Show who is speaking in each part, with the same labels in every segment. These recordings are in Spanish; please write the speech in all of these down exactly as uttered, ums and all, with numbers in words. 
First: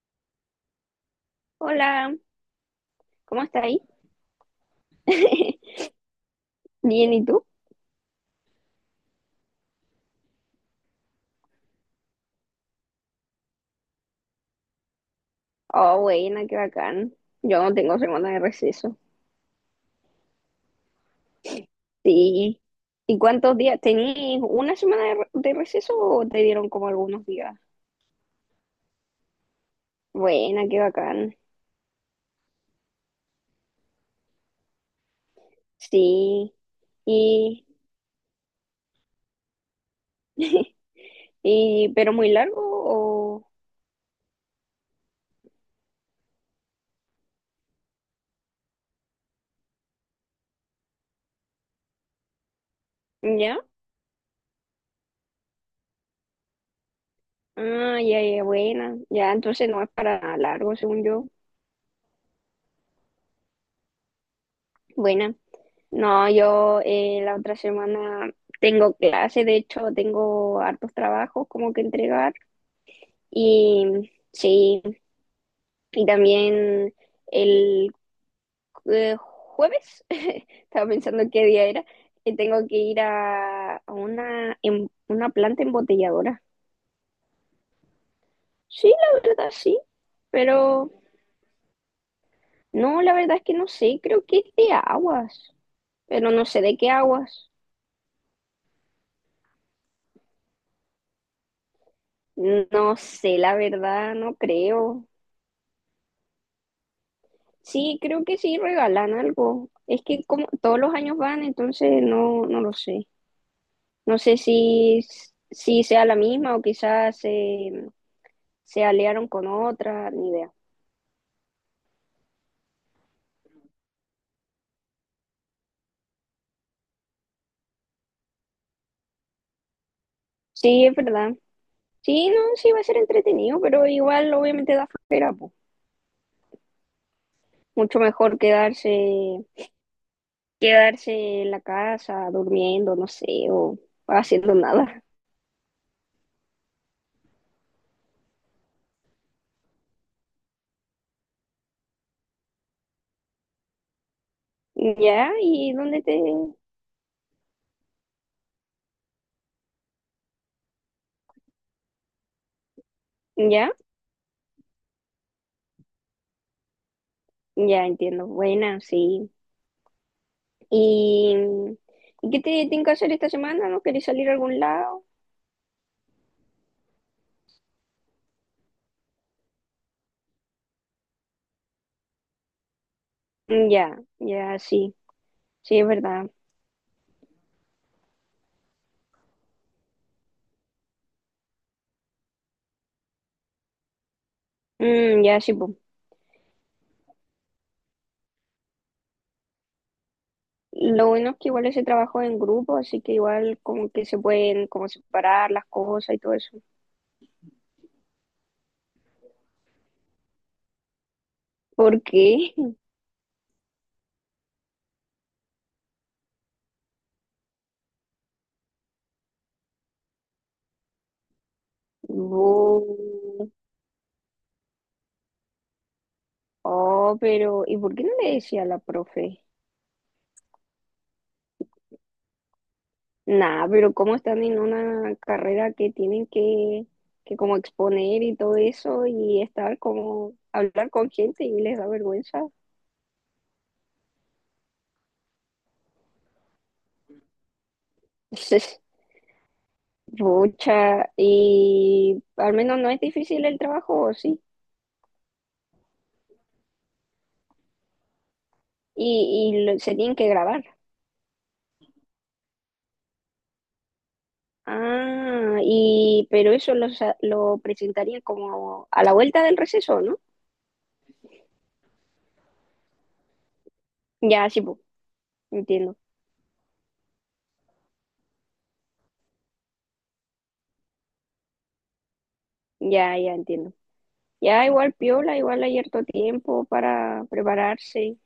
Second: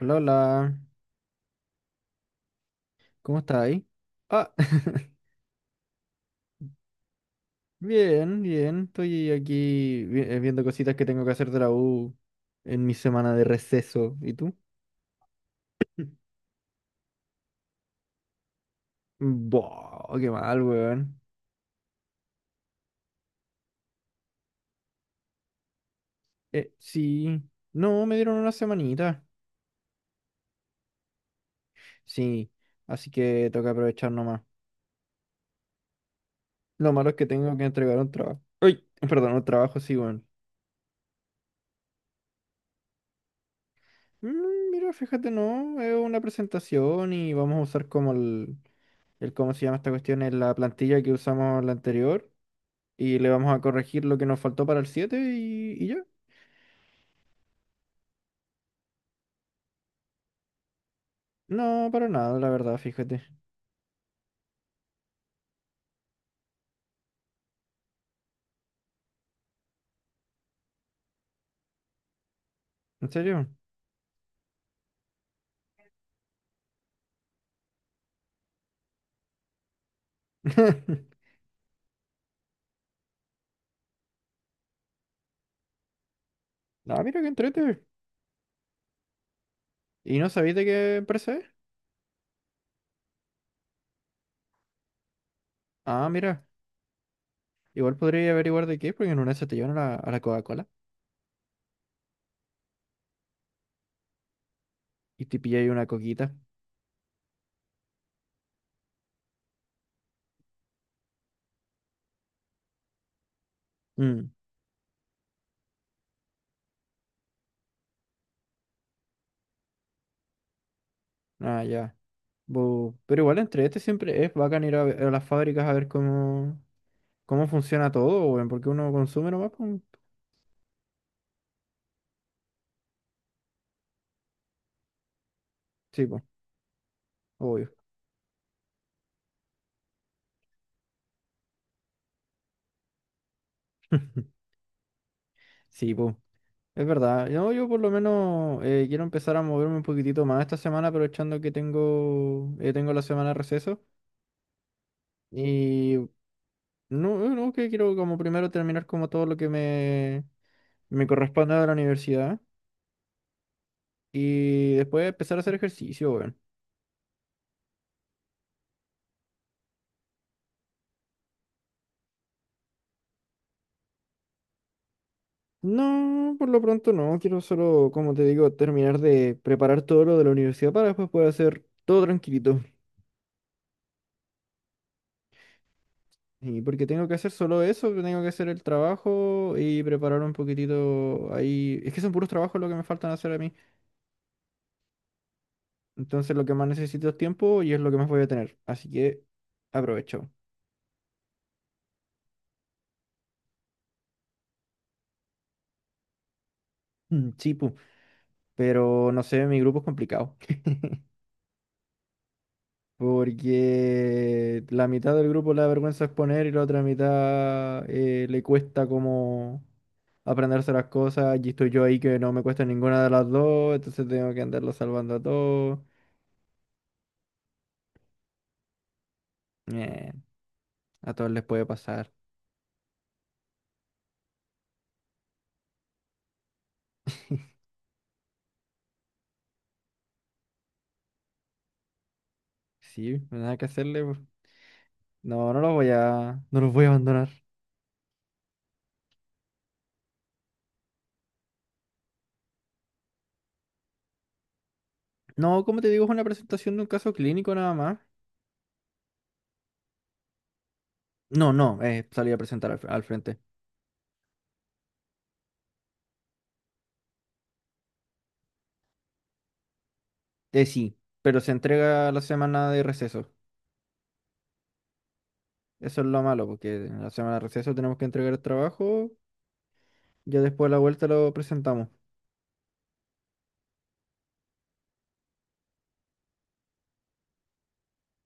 Speaker 1: Hola, hola.
Speaker 2: Hola,
Speaker 1: ¿Cómo
Speaker 2: ¿cómo
Speaker 1: estás
Speaker 2: está ahí?
Speaker 1: ahí? Ah,
Speaker 2: Bien, ¿y tú?
Speaker 1: bien, bien. Estoy aquí vi- eh, viendo cositas que tengo que hacer de la U en mi semana de receso. ¿Y tú?
Speaker 2: Oh, buena, qué bacán. Yo no tengo semana de receso.
Speaker 1: Buah, qué mal, weón.
Speaker 2: Sí. ¿Y cuántos días? ¿Tenías una semana de, re- de receso o te dieron
Speaker 1: Eh,
Speaker 2: como algunos
Speaker 1: sí.
Speaker 2: días?
Speaker 1: No, me dieron una semanita.
Speaker 2: Buena, qué bacán.
Speaker 1: Sí, así que toca aprovechar nomás.
Speaker 2: Sí.
Speaker 1: Lo malo es que tengo que
Speaker 2: ¿Y,
Speaker 1: entregar un trabajo. Uy, perdón, un trabajo, sí, weón.
Speaker 2: y pero muy largo o
Speaker 1: Mm, mira, fíjate, no, es una presentación y vamos a usar como el, el, ¿cómo se llama esta cuestión? Es la plantilla que usamos la anterior. Y le vamos a
Speaker 2: ya?
Speaker 1: corregir lo que nos faltó para el siete y, y ya.
Speaker 2: Ah, ya, ya, buena. Ya, entonces no es para largo, según yo.
Speaker 1: No, para nada, la verdad, fíjate.
Speaker 2: Buena. No, yo eh, la otra semana tengo clase, de hecho tengo hartos trabajos como que entregar
Speaker 1: ¿En serio?
Speaker 2: y sí, y también el eh, jueves, estaba pensando qué día era, que tengo que ir a, a una, em- una planta embotelladora.
Speaker 1: Ah, mira qué entrete.
Speaker 2: Sí, la verdad sí,
Speaker 1: ¿Y no sabéis de
Speaker 2: pero
Speaker 1: qué empresa es?
Speaker 2: no, la verdad es que no sé, creo que es de aguas,
Speaker 1: Ah,
Speaker 2: pero
Speaker 1: mira.
Speaker 2: no sé de qué aguas.
Speaker 1: Igual podría averiguar de qué es, porque en una se te llevan a la, a la Coca-Cola
Speaker 2: No sé, la verdad, no creo.
Speaker 1: y te pilláis una coquita.
Speaker 2: Sí, creo que sí regalan algo. Es que como todos los años van, entonces no, no lo sé. No
Speaker 1: Mm.
Speaker 2: sé si, si sea la misma o quizás se, se aliaron con otra, ni idea.
Speaker 1: Ah, ya. Bu, pero igual entrete siempre es bacán ir a, ve- a las fábricas a ver cómo, cómo funciona todo, weón, porque uno consume nomás, pues.
Speaker 2: Sí, es verdad. Sí, no, sí va a ser entretenido, pero igual obviamente da flojera, po.
Speaker 1: Sí, pues, obvio.
Speaker 2: Mucho mejor quedarse, quedarse en la casa durmiendo, no sé, o haciendo nada.
Speaker 1: Sí, pues. Es verdad, no, yo por lo menos eh, quiero empezar a moverme un poquitito más esta semana, aprovechando que tengo, eh, tengo la semana de receso.
Speaker 2: Ya, ¿y
Speaker 1: Y
Speaker 2: dónde te?
Speaker 1: no, eh, no, que quiero como primero terminar como todo lo que me, me corresponde de la universidad
Speaker 2: Ya,
Speaker 1: y después empezar a hacer ejercicio, weón.
Speaker 2: ya entiendo. Buena, sí. ¿Y, ¿y qué te tienen que hacer esta semana? ¿No queréis salir a algún lado?
Speaker 1: No, por lo pronto no, quiero solo, como te digo, terminar de preparar todo lo de la universidad para después poder hacer todo tranquilito.
Speaker 2: Mm, Ya, ya, sí, sí, es verdad.
Speaker 1: Y porque tengo que hacer solo eso, que tengo que hacer el trabajo y preparar un poquitito ahí. Es que son puros trabajos lo que me faltan hacer a mí.
Speaker 2: Mm, ya, sí, pues.
Speaker 1: Entonces lo que más necesito es tiempo y es lo que más voy a tener. Así que aprovecho.
Speaker 2: Lo bueno es que igual ese trabajo es en grupo, así que igual como que se pueden como separar las cosas y todo eso.
Speaker 1: Mm. Sí, pu. Pero no sé, mi grupo es complicado.
Speaker 2: ¿Por qué?
Speaker 1: Porque la mitad del grupo le da vergüenza exponer y la otra mitad eh, le cuesta como aprenderse las cosas. Y estoy yo ahí que no me cuesta
Speaker 2: Bu.
Speaker 1: ninguna de las dos, entonces tengo que andarlo salvando a todos.
Speaker 2: Oh, pero ¿y por qué no le decía a la profe?
Speaker 1: Eh, A todos les puede pasar.
Speaker 2: Nah, pero ¿cómo están en una carrera que tienen que, que como exponer y todo eso y estar como hablar con gente y les da vergüenza?
Speaker 1: Sí, no hay nada que hacerle, pues. No, no los voy a, no los voy a abandonar.
Speaker 2: Es mucha y al menos no es difícil el trabajo, ¿o sí?
Speaker 1: No, como te digo, es una presentación de un caso clínico nada más.
Speaker 2: Y, y lo- se tienen que grabar.
Speaker 1: No, no, eh, salí a presentar al, al frente.
Speaker 2: Ah, y pero eso lo, sa- lo presentarían como a la vuelta del receso, ¿no?
Speaker 1: Eh, sí, pero se entrega la semana de receso.
Speaker 2: Ya, sí, po, entiendo.
Speaker 1: Eso es lo malo, porque en la semana de receso tenemos que entregar el trabajo, ya después de la vuelta lo presentamos.
Speaker 2: Ya, ya entiendo. Ya igual piola, igual hay harto tiempo para prepararse.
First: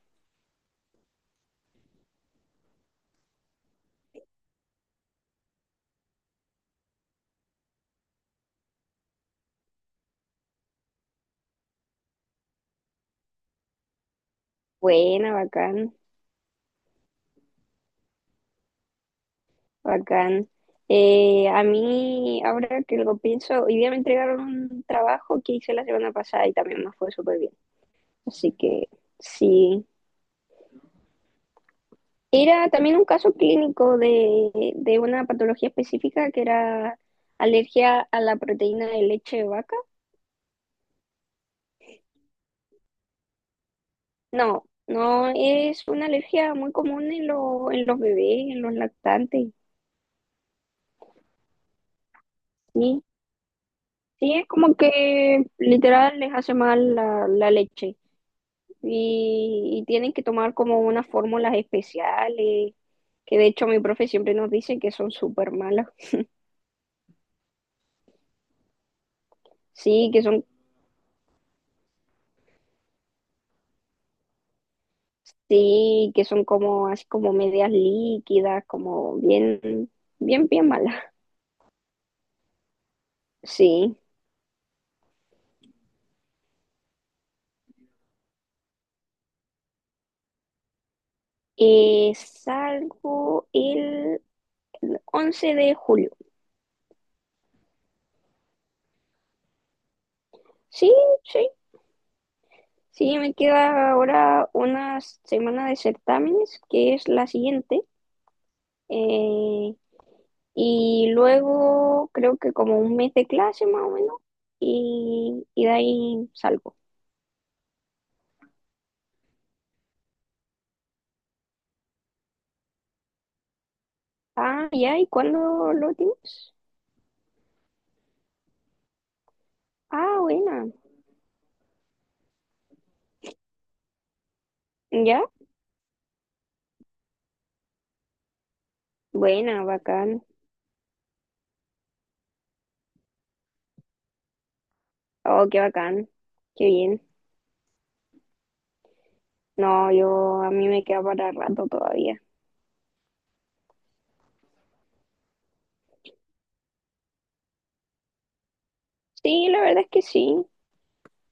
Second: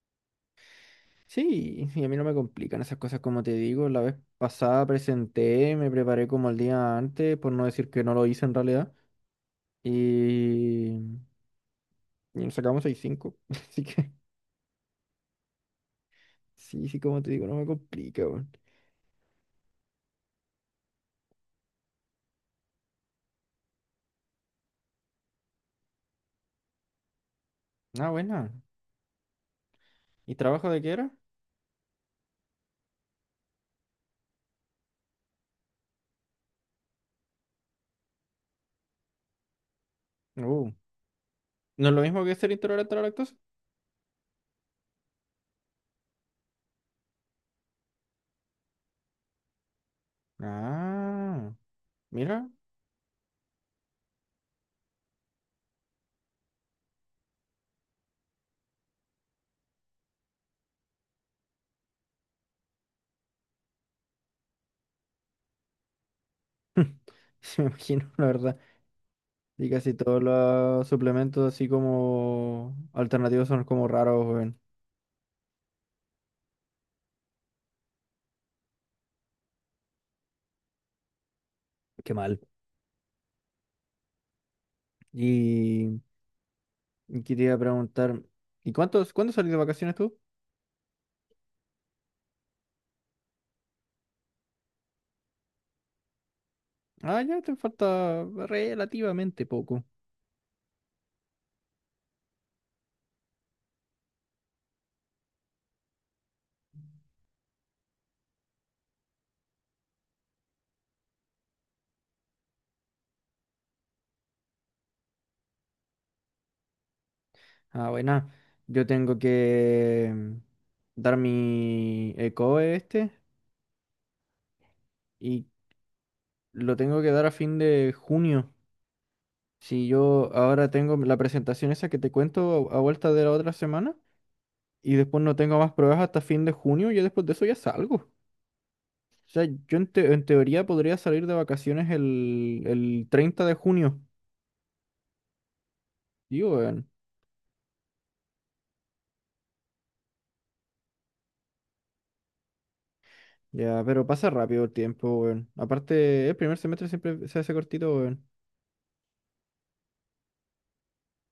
Speaker 1: Sí, y a mí no me complican esas cosas como te digo. La vez pasada presenté, me preparé como el día antes, por no decir que no lo hice en realidad. Y Y nos sacamos seis cinco. Así que,
Speaker 2: Buena, bacán,
Speaker 1: sí, sí, como te digo, no me complica, weón.
Speaker 2: bacán. Eh, a mí, ahora que lo pienso, hoy día me entregaron un trabajo que hice la semana pasada y también me fue súper bien.
Speaker 1: Ah, buena.
Speaker 2: Así que sí.
Speaker 1: ¿Y trabajo de qué era?
Speaker 2: Era también un caso clínico de, de una patología específica que era alergia a la proteína de leche de vaca.
Speaker 1: Uh, ¿No es lo mismo que ser intolerante a la lactosa?
Speaker 2: No, no, es una alergia muy común en, lo- en los bebés, en los lactantes.
Speaker 1: Ah, mira.
Speaker 2: Sí, sí, es como que literal les hace mal la, la leche y, y tienen que tomar como unas fórmulas especiales, que de hecho mi profe siempre nos dice que son súper malas.
Speaker 1: Se me imagino, la verdad. Y casi
Speaker 2: Sí,
Speaker 1: todos
Speaker 2: que son
Speaker 1: los suplementos así como alternativos son como raros, weón.
Speaker 2: Sí, que son como así como medias líquidas, como bien, bien, bien malas.
Speaker 1: Qué mal.
Speaker 2: Sí.
Speaker 1: Y, y quería preguntar, ¿y cuántos, cuándo salís de vacaciones tú?
Speaker 2: Eh, salgo el once de julio.
Speaker 1: Ah, ya te falta relativamente poco.
Speaker 2: Sí, sí. Sí, me queda ahora una semana de certámenes, que es la siguiente. eh, y luego creo que como un mes de clase más o menos. Y, y de ahí salgo.
Speaker 1: Ah, buena. Yo tengo que mm, dar mi ECOE este
Speaker 2: Ah, ya, ¿y
Speaker 1: y
Speaker 2: cuándo lo tienes?
Speaker 1: lo tengo que dar a fin de junio. Si
Speaker 2: Ah,
Speaker 1: yo
Speaker 2: buena.
Speaker 1: ahora tengo la presentación esa que te cuento a a vuelta de la otra semana y
Speaker 2: ¿Ya?
Speaker 1: después no tengo más pruebas hasta fin de junio. Y después de eso ya salgo. O sea,
Speaker 2: Buena,
Speaker 1: yo en, te-
Speaker 2: bacán.
Speaker 1: en teoría podría salir de vacaciones el, el treinta de junio.
Speaker 2: Oh, qué bacán.
Speaker 1: Digo,
Speaker 2: Qué
Speaker 1: weón.
Speaker 2: bien. No, yo a mí me queda para rato todavía.
Speaker 1: Ya, pero pasa rápido el tiempo, weón. Aparte, el primer semestre siempre se hace cortito, weón.
Speaker 2: Sí, la verdad es que sí.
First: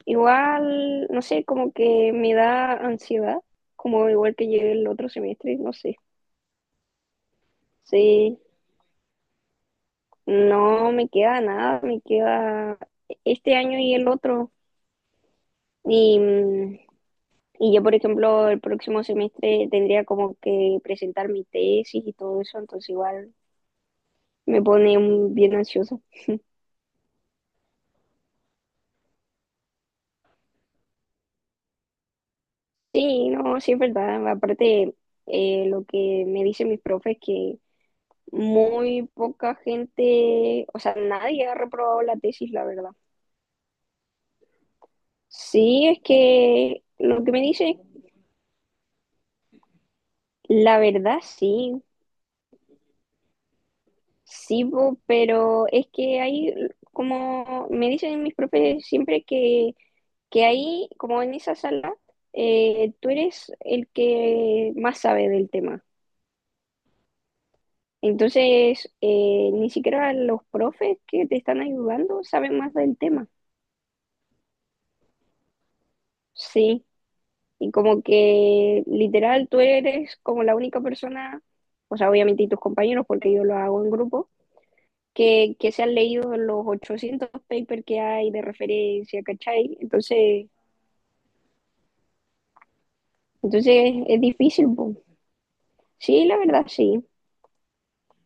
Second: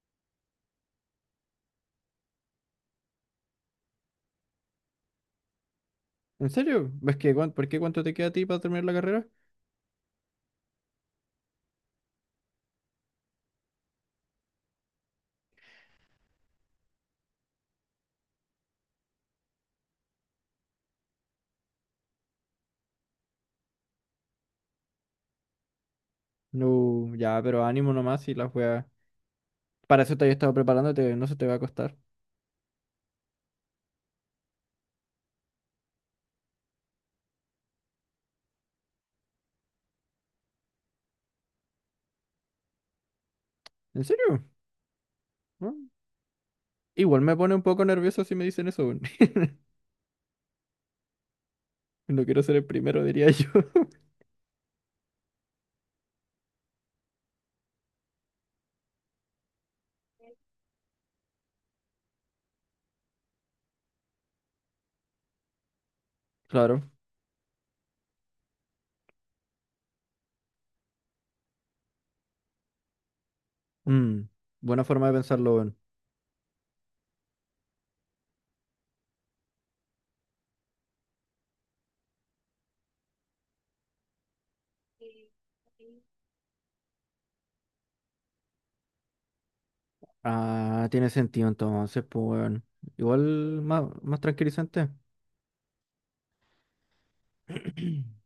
Speaker 2: Igual, no sé, como que me da ansiedad, como igual que llegue el otro semestre, no sé.
Speaker 1: ¿En serio? ¿Ves que cuán- por qué cuánto te queda a
Speaker 2: Sí,
Speaker 1: ti para terminar la carrera?
Speaker 2: no me queda nada, me queda este año y el otro. Y, mm, y yo, por ejemplo, el próximo semestre tendría como que presentar mi tesis y todo eso, entonces igual me pone mm, bien ansiosa.
Speaker 1: No, ya, pero ánimo nomás y las weas. Para eso te había estado preparándote, no se te va a costar.
Speaker 2: Sí, no, sí es verdad. Aparte, eh, lo que me dicen mis profes es que muy poca gente, o sea, nadie ha reprobado la tesis, la verdad.
Speaker 1: ¿En serio? ¿No?
Speaker 2: Sí, es que
Speaker 1: Igual
Speaker 2: lo que
Speaker 1: me
Speaker 2: me
Speaker 1: pone un
Speaker 2: dicen,
Speaker 1: poco nervioso si me dicen eso, weón.
Speaker 2: la verdad sí,
Speaker 1: No quiero ser el primero, diría yo.
Speaker 2: sí, po, pero es que hay, como me dicen mis profes siempre que, que ahí, como en esa sala, eh, tú eres el que más sabe del tema.
Speaker 1: Claro.
Speaker 2: Entonces, eh, ni siquiera los profes que te están ayudando saben más del tema.
Speaker 1: Mm, Buena forma de pensarlo, weón.
Speaker 2: Sí, y como que literal tú eres como la única persona, o sea, obviamente y tus compañeros, porque yo lo hago en grupo, que, que se han leído los ochocientos papers que hay de referencia, ¿cachai? Entonces,
Speaker 1: Ah, tiene sentido entonces, pues, weón. Igual más,
Speaker 2: entonces
Speaker 1: más
Speaker 2: es difícil,
Speaker 1: tranquilizante.
Speaker 2: po. Sí, la verdad, sí.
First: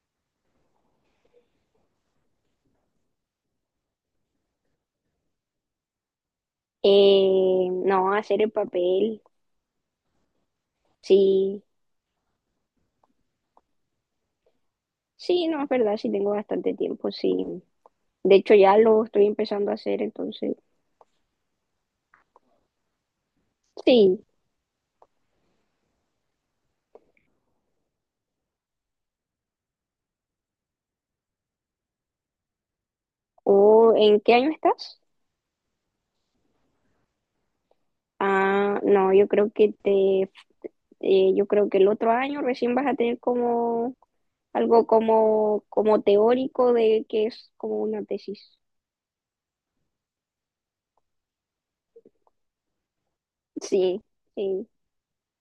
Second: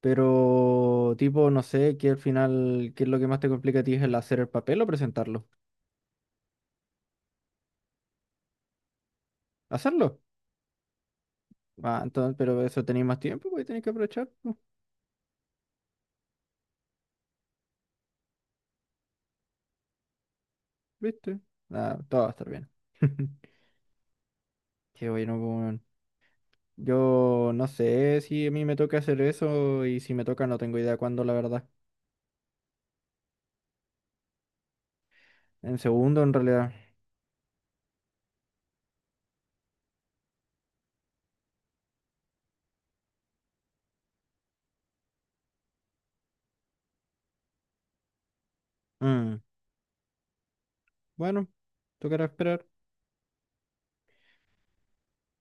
Speaker 1: Pero, tipo, no sé, que al final, ¿qué es lo que más te complica a ti? ¿Es el hacer el papel o presentarlo?
Speaker 2: Eh, no, hacer el papel,
Speaker 1: ¿Hacerlo?
Speaker 2: sí,
Speaker 1: Ah, entonces, pero eso tenéis más tiempo, pues tenéis que aprovechar, pues,
Speaker 2: sí, no, es verdad, sí tengo bastante tiempo, sí. De hecho, ya lo estoy empezando a hacer, entonces,
Speaker 1: ¿viste? Ah, todo va a estar bien.
Speaker 2: sí.
Speaker 1: Qué bueno, pues. Yo no sé si a mí me toca hacer eso y si me toca no tengo idea cuándo, la verdad.
Speaker 2: ¿O en qué año estás?
Speaker 1: En segundo, en realidad.
Speaker 2: Ah, no, yo creo que te, eh, yo creo que el otro año recién vas a tener como algo como, como teórico de que es como una tesis.
Speaker 1: Mm, Bueno, tocará esperar.
Speaker 2: Sí, sí.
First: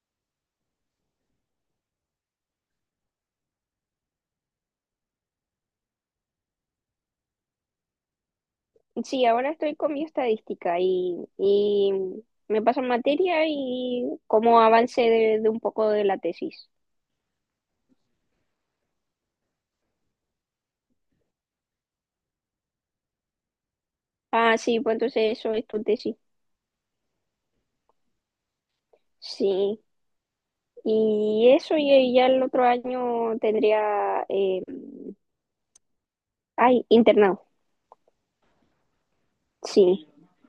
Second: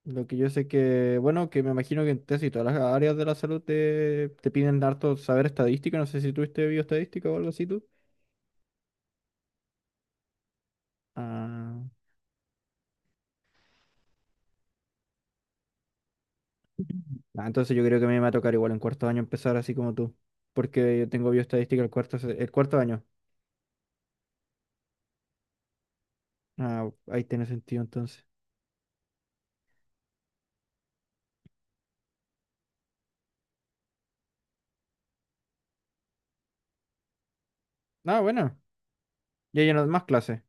Speaker 1: Lo que yo sé que, bueno, que me imagino que en casi todas las áreas de la salud te, te piden harto saber estadística. No sé si tuviste bioestadística o algo así tú.
Speaker 2: Sí, ahora estoy con mi estadística y,
Speaker 1: Ah.
Speaker 2: y me pasan materia y como avance de, de un poco de la tesis.
Speaker 1: Ah, entonces yo creo que a mí me va a tocar igual en cuarto año empezar así como tú, porque yo tengo bioestadística el cuarto, se- el cuarto año.
Speaker 2: Ah, sí, pues entonces eso es tu tesis.
Speaker 1: Ah, ahí tiene sentido entonces.
Speaker 2: Sí. Y eso, y, y ya el otro año tendría, eh, ay, internado,
Speaker 1: Ah, bueno, ya lleno más
Speaker 2: sí.
Speaker 1: clases.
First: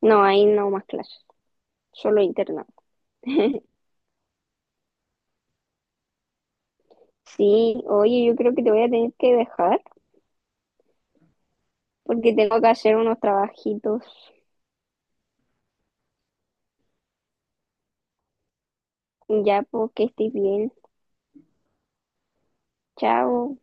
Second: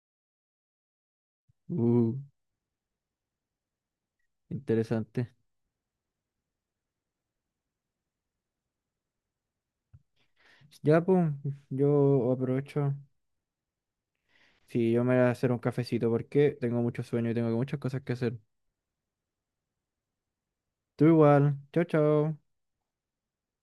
Speaker 2: No, ahí no más clases,
Speaker 1: Uh,
Speaker 2: solo internado.
Speaker 1: Interesante.
Speaker 2: Sí, oye, yo creo que te voy a tener que dejar
Speaker 1: Ya, pues, yo
Speaker 2: porque tengo que
Speaker 1: aprovecho.
Speaker 2: hacer unos trabajitos.
Speaker 1: Sí, yo me voy a hacer un cafecito porque tengo mucho sueño y tengo muchas cosas que hacer.
Speaker 2: Ya, porque estés bien.
Speaker 1: Tú igual. Chao, chao.
Speaker 2: Chao.